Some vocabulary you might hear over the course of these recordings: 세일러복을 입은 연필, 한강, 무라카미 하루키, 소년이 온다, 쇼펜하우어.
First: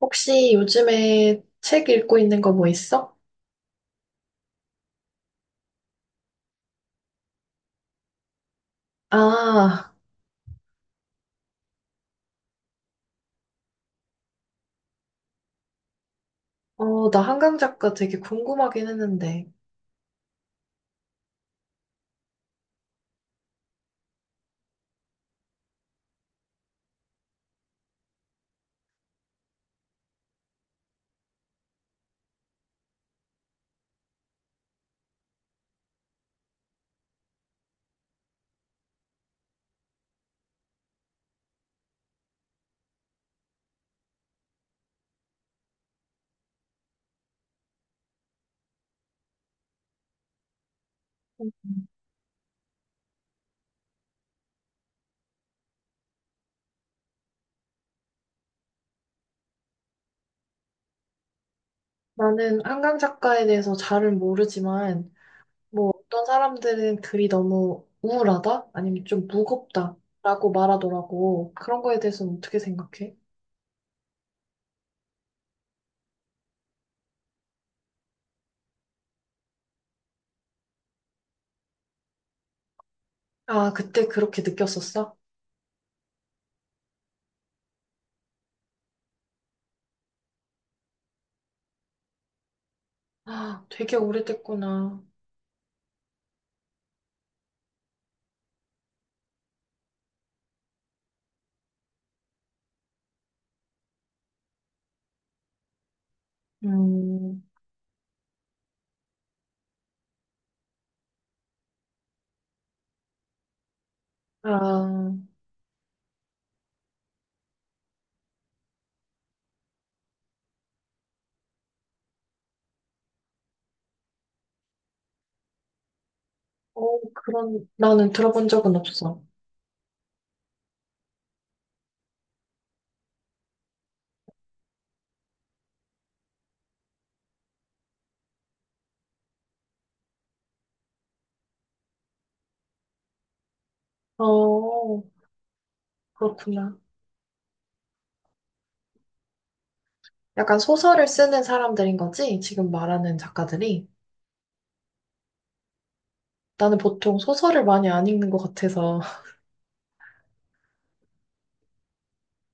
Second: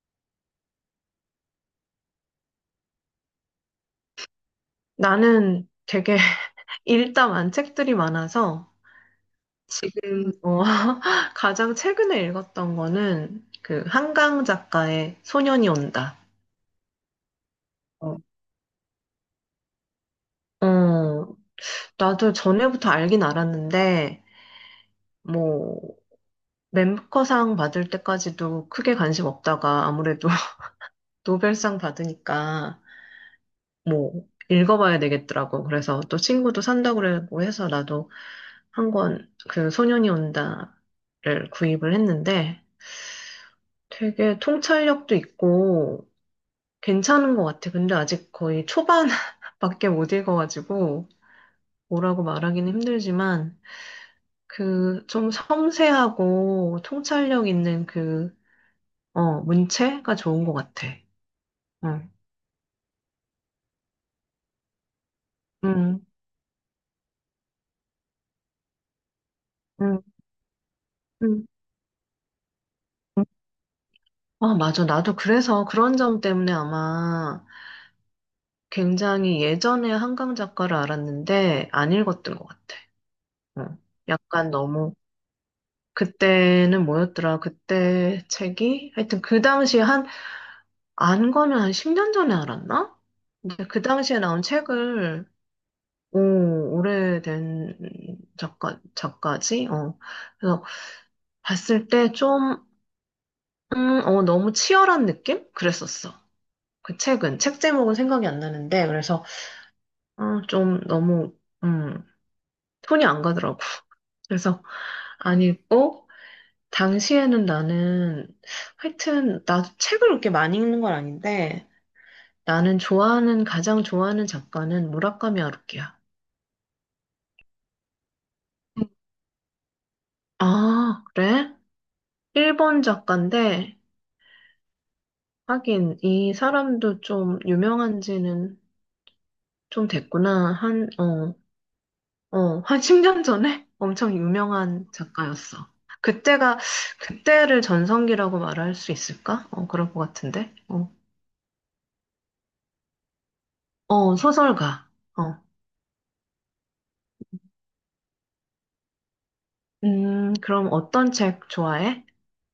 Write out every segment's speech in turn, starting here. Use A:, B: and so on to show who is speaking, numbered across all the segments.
A: 혹시 요즘에 책 읽고 있는 거 뭐 있어?
B: 나는 되게 읽다 만 책들이 많아서
A: 아,
B: 지금 가장 최근에 읽었던 거는 한강 작가의 소년이 온다.
A: 어, 나 한강 작가
B: 어,
A: 되게 궁금하긴 했는데.
B: 어, 나도 전에부터 알긴 알았는데 뭐 멤버상 받을 때까지도 크게 관심 없다가 아무래도 노벨상 받으니까 뭐 읽어봐야 되겠더라고. 그래서 또 친구도 산다고 그러고 해서 나도 한 권 소년이 온다를 구입을 했는데 되게 통찰력도 있고 괜찮은 것 같아. 근데 아직 거의 초반밖에 못 읽어가지고 뭐라고 말하기는 힘들지만 좀 섬세하고 통찰력 있는 문체가 좋은 것 같아. 응,
A: 나는 한강 작가에 대해서 잘은 모르지만, 뭐
B: 응,
A: 어떤 사람들은 글이 너무 우울하다? 아니면 좀 무겁다?
B: 응,
A: 라고
B: 응.
A: 말하더라고. 그런 거에 대해서는 어떻게 생각해?
B: 아, 맞아. 나도 그래서 그런 점 때문에 아마 굉장히 예전에 한강 작가를 알았는데 안 읽었던 것 같아.
A: 아,
B: 응.
A: 그때 그렇게
B: 약간 너무
A: 느꼈었어?
B: 그때는 뭐였더라? 그때 책이? 하여튼 그 당시에 안 거는 한 10년 전에 알았나? 근데
A: 아,
B: 그
A: 되게
B: 당시에 나온
A: 오래됐구나.
B: 책을, 오, 오래된 작가지? 어. 그래서 봤을 때 너무 치열한 느낌? 그랬었어. 그 책은.
A: 음,
B: 책 제목은 생각이 안 나는데, 그래서, 어, 좀 너무, 음, 톤이 안 가더라고. 그래서
A: 아,
B: 안 읽고, 당시에는 나는 하여튼 나도 책을 그렇게 많이 읽는 건 아닌데 나는 좋아하는 가장 좋아하는 작가는 무라카미 하루키야.
A: 어, 그런, 나는 들어본 적은
B: 음.
A: 없어.
B: 아, 그래? 일본 작가인데 하긴 이 사람도 좀 유명한 지는 좀 됐구나. 한 10년 전에 엄청 유명한
A: 어,
B: 작가였어. 그때가
A: 그렇구나.
B: 그때를 전성기라고 말할 수 있을까? 그럴 것 같은데.
A: 약간 소설을 쓰는 사람들인 거지? 지금 말하는 작가들이?
B: 소설가. 어.
A: 나는 보통 소설을 많이 안 읽는 것 같아서
B: 그럼 어떤 책 좋아해?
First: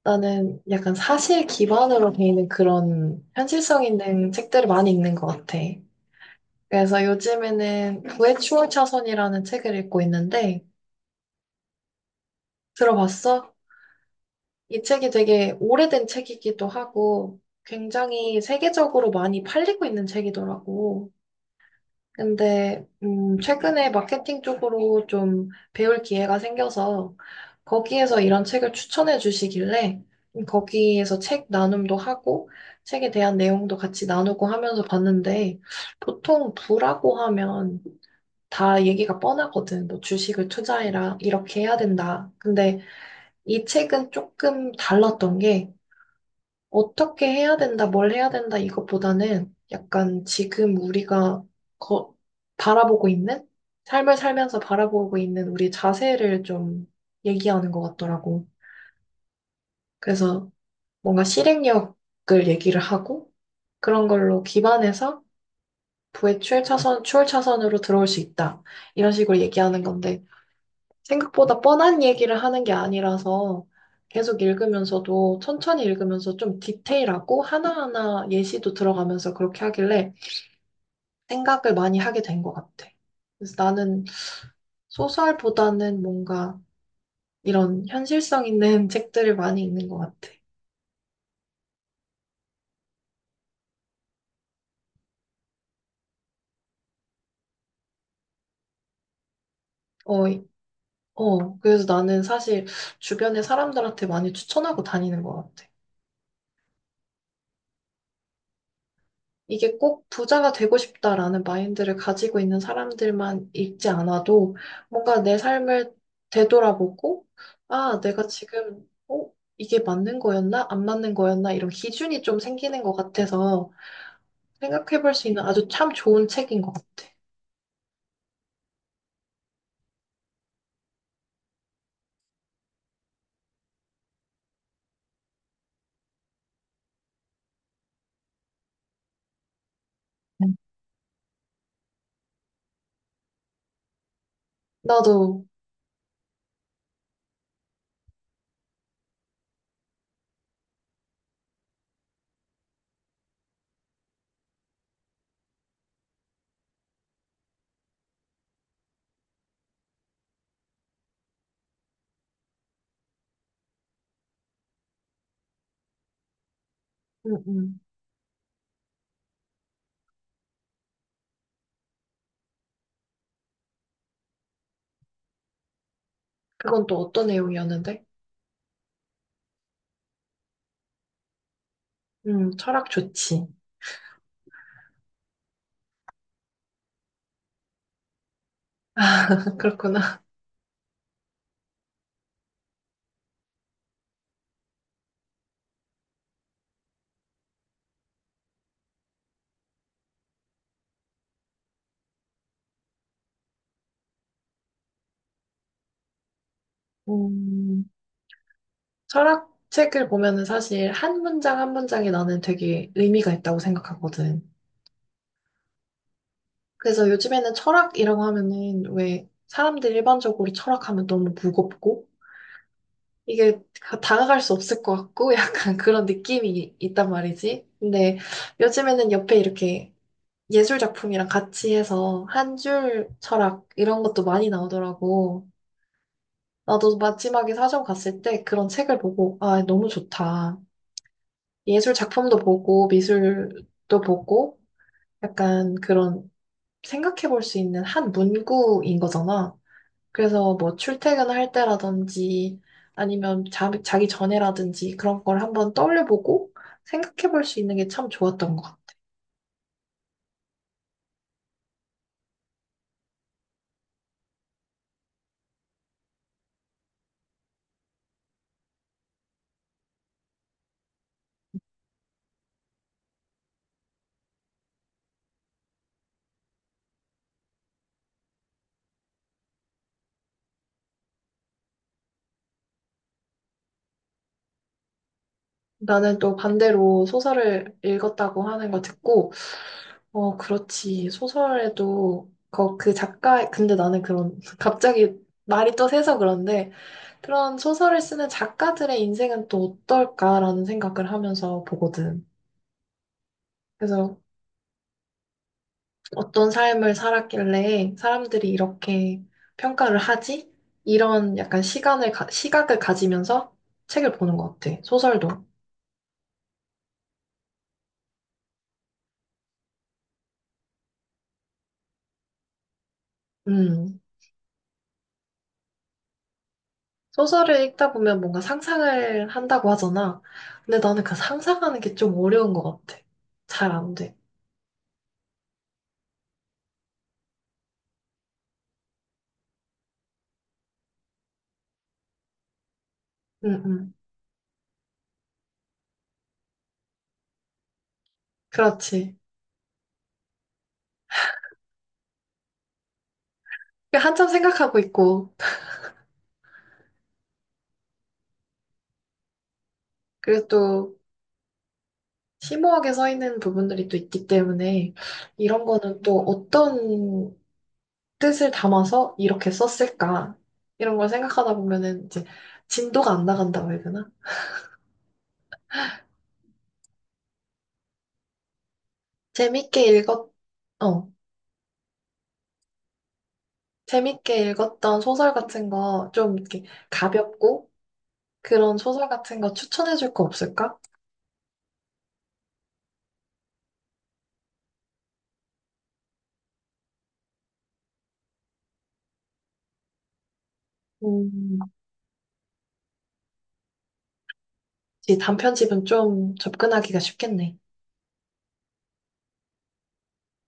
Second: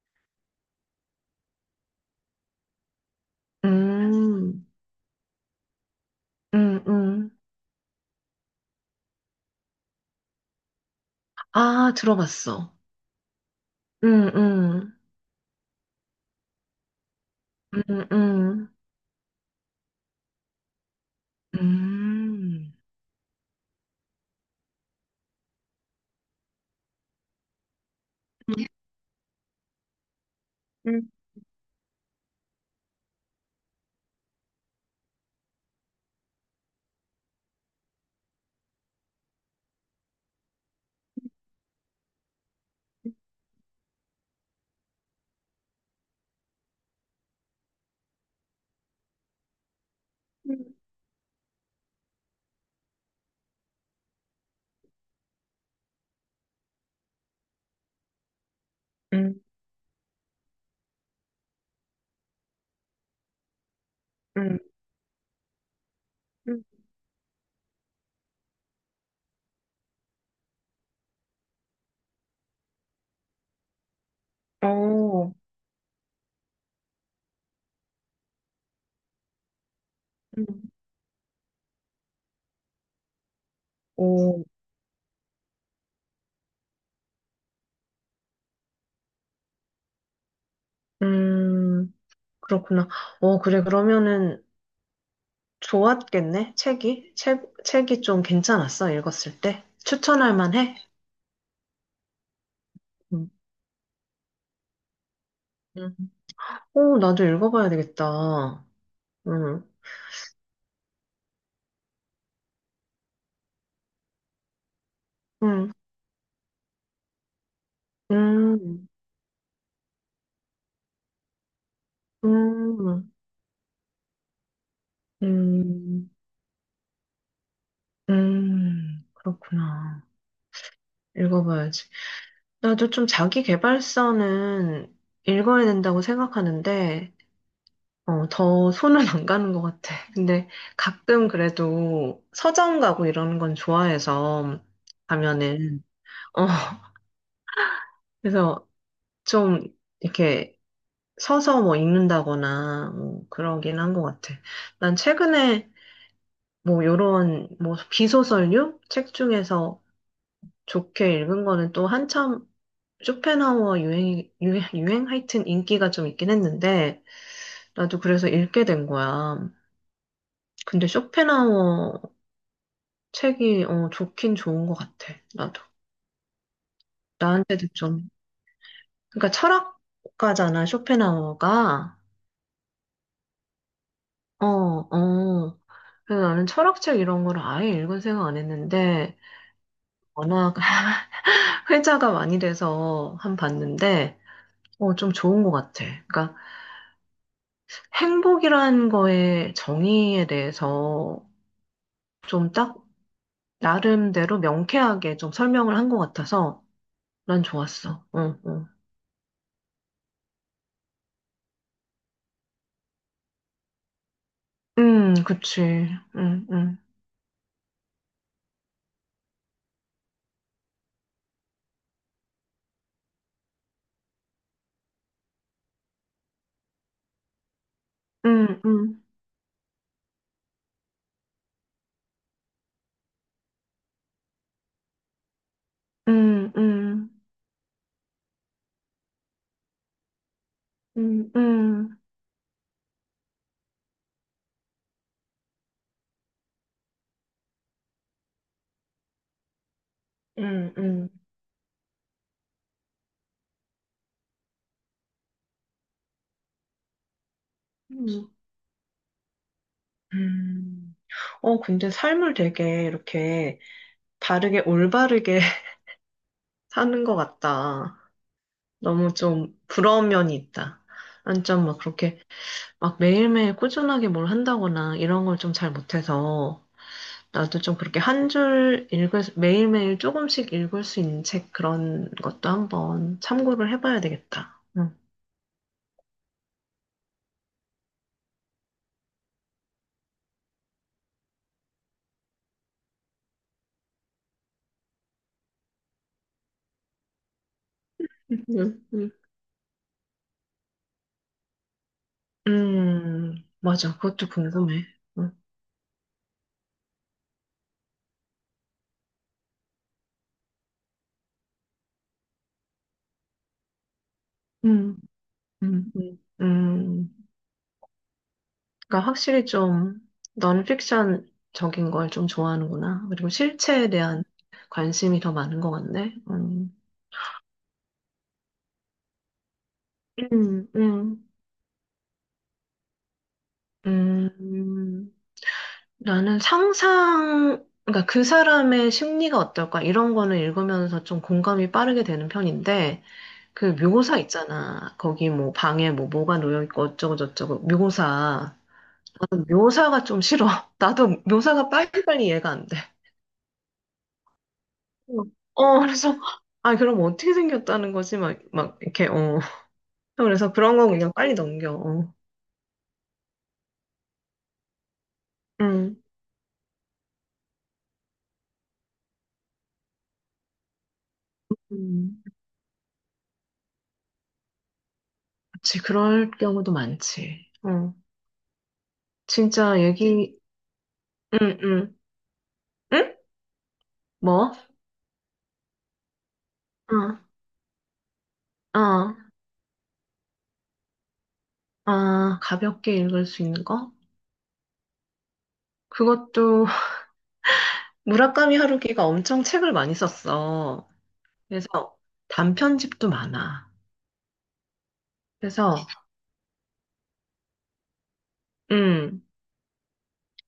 A: 나는 약간 사실 기반으로 돼 있는 그런 현실성 있는
B: 음,
A: 책들을 많이 읽는 것 같아.
B: 음,
A: 그래서
B: 음.
A: 요즘에는 구의 추월 차선이라는 책을 읽고 있는데
B: 아, 들어봤어.
A: 들어봤어?
B: 음,
A: 이
B: 음,
A: 책이 되게 오래된 책이기도 하고
B: 음,
A: 굉장히
B: 음,
A: 세계적으로 많이 팔리고 있는 책이더라고.
B: 음,
A: 근데 최근에 마케팅 쪽으로 좀 배울 기회가 생겨서 거기에서 이런 책을 추천해 주시길래
B: 음,
A: 거기에서 책 나눔도 하고 책에 대한 내용도 같이 나누고 하면서 봤는데 보통 부라고 하면 다 얘기가 뻔하거든. 뭐 주식을 투자해라 이렇게 해야 된다. 근데 이 책은 조금 달랐던 게 어떻게 해야 된다, 뭘 해야 된다, 이것보다는 약간 지금 우리가 거, 바라보고 있는? 삶을 살면서 바라보고 있는 우리 자세를 좀 얘기하는 것 같더라고.
B: 음,
A: 그래서 뭔가 실행력을 얘기를 하고 그런 걸로
B: 음,
A: 기반해서 부의
B: 음.
A: 출차선, 추월차선으로 들어올 수 있다. 이런 식으로 얘기하는 건데 생각보다 뻔한 얘기를 하는 게 아니라서 계속
B: 어,
A: 읽으면서도 천천히 읽으면서 좀 디테일하고 하나하나 예시도 들어가면서 그렇게 하길래
B: 음.
A: 생각을 많이 하게 된 것 같아. 그래서 나는
B: 오,
A: 소설보다는 뭔가 이런 현실성 있는 책들을 많이 읽는 것 같아.
B: 음, 그렇구나. 그래, 그러면은 좋았겠네, 책이? 책이 좀 괜찮았어, 읽었을 때?
A: 어,
B: 추천할 만해?
A: 어, 그래서 나는 사실
B: 음,
A: 주변의 사람들한테 많이 추천하고 다니는 것 같아.
B: 음. 오, 나도 읽어봐야 되겠다. 음,
A: 이게 꼭 부자가 되고 싶다라는 마인드를 가지고 있는 사람들만 읽지 않아도 뭔가 내
B: 음,
A: 삶을 되돌아보고, 아, 내가
B: 음,
A: 지금, 어, 이게 맞는 거였나? 안 맞는 거였나? 이런 기준이 좀 생기는 것
B: 음.
A: 같아서 생각해 볼 수 있는 아주 참
B: 음,
A: 좋은 책인 것 같아.
B: 그렇구나. 읽어봐야지. 나도 좀 자기 계발서는 읽어야 된다고 생각하는데, 더 손은 안 가는 것 같아. 근데
A: 음.
B: 가끔 그래도 서점 가고 이러는 건 좋아해서
A: 나도,
B: 가면은, 어, 그래서 좀 이렇게 서서 뭐 읽는다거나 뭐 그러긴 한 것 같아. 난 최근에 뭐 요런 뭐 비소설류 책 중에서 좋게 읽은 거는 또 한참 쇼펜하우어 유행 하여튼 인기가 좀 있긴 했는데,
A: 음, 음.
B: 나도 그래서 읽게 된 거야. 근데 쇼펜하우어 책이, 좋긴 좋은 것 같아. 나도.
A: 그건 또 어떤
B: 나한테도
A: 내용이었는데?
B: 좀. 그러니까 철학가잖아, 쇼펜하우어가.
A: 철학 좋지.
B: 어, 어. 그래서 나는 철학책 이런 걸 아예 읽은 생각 안 했는데,
A: 그렇구나.
B: 워낙 회자가 많이 돼서 한 봤는데, 좀 좋은 것 같아. 그러니까 행복이라는 거의 정의에 대해서 좀딱 나름대로 명쾌하게 좀 설명을 한 것 같아서 난
A: 음,
B: 좋았어. 응, 응.
A: 철학 책을 보면은 사실 한 문장 한 문장이 나는 되게 의미가 있다고 생각하거든.
B: 그치. 응, 응.
A: 그래서 요즘에는 철학이라고 하면은 왜 사람들이 일반적으로 철학하면 너무 무겁고 이게 다가갈 수 없을 것 같고 약간 그런 느낌이 있단 말이지. 근데
B: 응, 응.
A: 요즘에는 옆에 이렇게 예술 작품이랑 같이 해서 한줄 철학 이런 것도 많이 나오더라고.
B: 응,
A: 나도
B: 응.
A: 마지막에 사전 갔을 때 그런 책을 보고 아, 너무 좋다.
B: 응,
A: 예술
B: 응.
A: 작품도 보고 미술도 보고 약간 그런 생각해 볼 수 있는 한 문구인 거잖아. 그래서
B: 응,
A: 뭐
B: 응.
A: 출퇴근할 때라든지 아니면 자기 전에라든지 그런 걸 한번 떠올려보고 생각해 볼 수 있는 게 참
B: 응.
A: 좋았던 것 같아.
B: 음. 근데 삶을 되게 이렇게 바르게, 올바르게 사는 것 같다. 너무 좀 부러운 면이 있다. 완전 막 그렇게 막 매일매일 꾸준하게 뭘 한다거나 이런 걸 좀 잘 못해서 나도 좀 그렇게 한 줄 읽을, 수- 매일매일 조금씩 읽을 수 있는 책 그런 것도 한번 참고를 해봐야 되겠다. 응.
A: 나는 또 반대로 소설을 읽었다고 하는 거 듣고, 어, 그렇지. 소설에도 그, 그 작가, 근데 나는 그런, 갑자기 말이 또 새서 그런데 그런 소설을 쓰는
B: 응,
A: 작가들의
B: 응,
A: 인생은 또 어떨까라는 생각을 하면서 보거든.
B: 맞아.
A: 그래서
B: 그것도 궁금해. 응.
A: 어떤 삶을 살았길래 사람들이 이렇게 평가를 하지? 이런 약간 시간을, 시각을 가지면서 책을 보는 것 같아.
B: 음,
A: 소설도.
B: 응. 그러니까 확실히 좀 넌픽션적인 걸 좀 좋아하는구나. 그리고 실체에
A: 음.
B: 대한 관심이 더 많은 것 같네.
A: 소설을 읽다 보면 뭔가 상상을 한다고 하잖아.
B: 응,
A: 근데 나는 그
B: 응.
A: 상상하는 게 좀 어려운 것 같아. 잘 안 돼.
B: 음, 나는 그러니까 그 사람의 심리가 어떨까 이런 거는 읽으면서 좀 공감이 빠르게 되는 편인데
A: 응,
B: 그
A: 응.
B: 묘사 있잖아. 거기 뭐 방에 뭐 뭐가 놓여 있고 어쩌고 저쩌고 묘사.
A: 그렇지.
B: 나는 묘사가 좀 싫어. 나도 묘사가 빨리빨리 이해가 안 돼.
A: 한참 생각하고
B: 어,
A: 있고,
B: 그래서 아 그럼 어떻게 생겼다는 거지? 막 이렇게 어.
A: 그리고
B: 그래서 그런 거
A: 또
B: 그냥 빨리 넘겨. 어.
A: 심오하게 써 있는 부분들이 또 있기 때문에 이런 거는
B: 음.
A: 또 어떤 뜻을 담아서 이렇게 썼을까? 이런 걸 생각하다 보면은
B: 음.
A: 이제 진도가 안 나간다고 해야 되나?
B: 그치, 그럴 경우도 많지. 어. 진짜
A: 재밌게 읽었,
B: 얘기,
A: 어,
B: 응, 응. 응?
A: 재밌게
B: 뭐?
A: 읽었던 소설 같은 거 좀 이렇게 가볍고 그런
B: 어,
A: 소설
B: 어,
A: 같은 거 추천해 줄 거 없을까?
B: 아, 가볍게 읽을 수 있는 거? 그것도 무라카미 하루키가 엄청 책을 많이 썼어.
A: 음,
B: 그래서 단편집도 많아.
A: 이
B: 그래서
A: 단편집은 좀 접근하기가 쉽겠네.
B: 음,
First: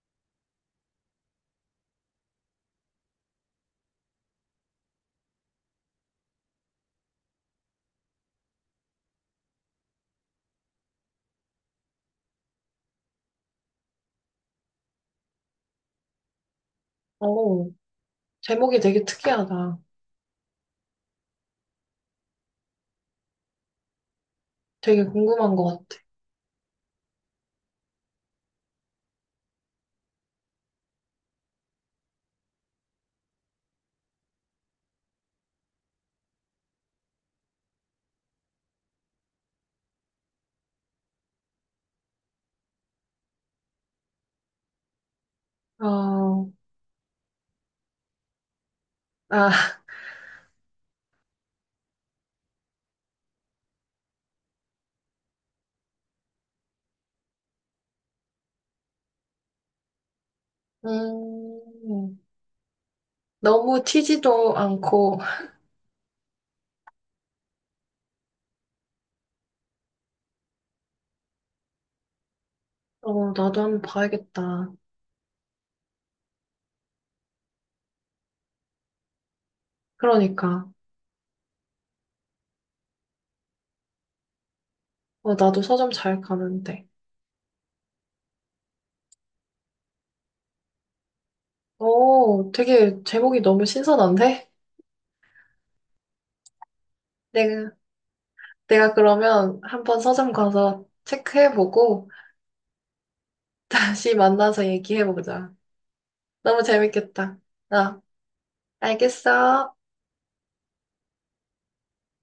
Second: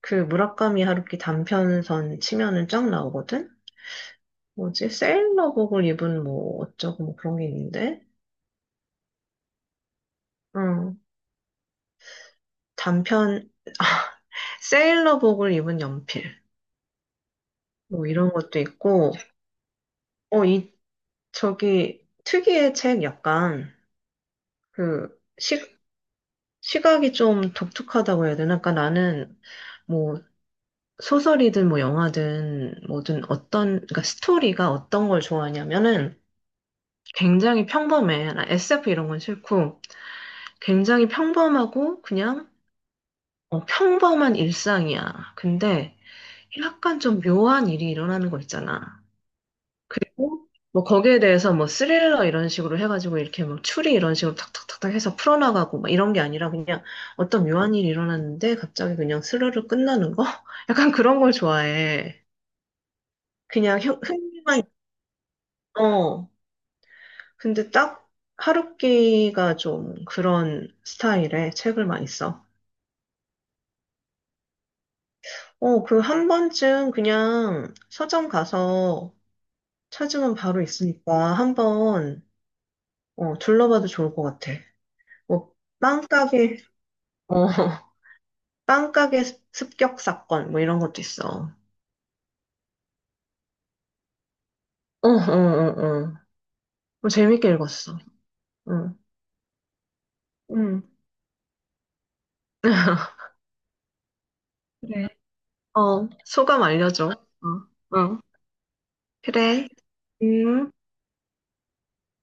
B: 무라카미 하루키 단편선 치면은 쫙 나오거든. 뭐지? 세일러복을 입은 뭐 어쩌고 뭐 그런 게 있는데. 응. 단편 세일러복을 입은 연필.
A: 오
B: 뭐 이런 것도
A: 제목이 되게
B: 있고.
A: 특이하다.
B: 어, 이 저기 특이의 책 약간
A: 되게
B: 그
A: 궁금한 것
B: 식,
A: 같아.
B: 시각이 좀 독특하다고 해야 되나? 그러니까 나는 뭐 소설이든 뭐 영화든 뭐든 어떤 그러니까 스토리가 어떤 걸 좋아하냐면은 굉장히 평범해. 나 SF 이런 건 싫고 굉장히 평범하고 그냥 평범한 일상이야. 근데
A: 어,
B: 약간 좀 묘한 일이 일어나는 거 있잖아.
A: 아,
B: 그리고 뭐 거기에 대해서 뭐 스릴러 이런 식으로 해가지고 이렇게 막 추리 이런 식으로 탁탁탁탁 해서 풀어나가고 막 이런 게 아니라 그냥 어떤 묘한 일이 일어났는데 갑자기 그냥 스르르 끝나는 거? 약간 그런 걸
A: 음,
B: 좋아해. 그냥
A: 너무 튀지도
B: 흥미만
A: 않고,
B: 있어. 근데 딱 하루키가 좀 그런 스타일의 책을 많이 써.
A: 어, 나도 한번 봐야겠다.
B: 그 한 번쯤 그냥 서점 가서 찾으면 바로
A: 그러니까.
B: 있으니까 한번 둘러봐도 좋을 것 같아.
A: 어,
B: 뭐
A: 나도 서점 잘
B: 빵가게
A: 가는데.
B: 어, 빵가게 습격 사건, 뭐 이런 것도 있어.
A: 어, 되게 제목이 너무 신선한데?
B: 어, 어, 어. 어. 뭐 재밌게
A: 내가,
B: 읽었어.
A: 내가
B: 응.
A: 그러면 한번 서점
B: 응.
A: 가서 체크해보고 다시 만나서
B: 그래.
A: 얘기해보자.
B: 어,
A: 너무
B: 소감 알려줘.
A: 재밌겠다.
B: 어,
A: 어,
B: 어. 그래.
A: 알겠어.
B: 음.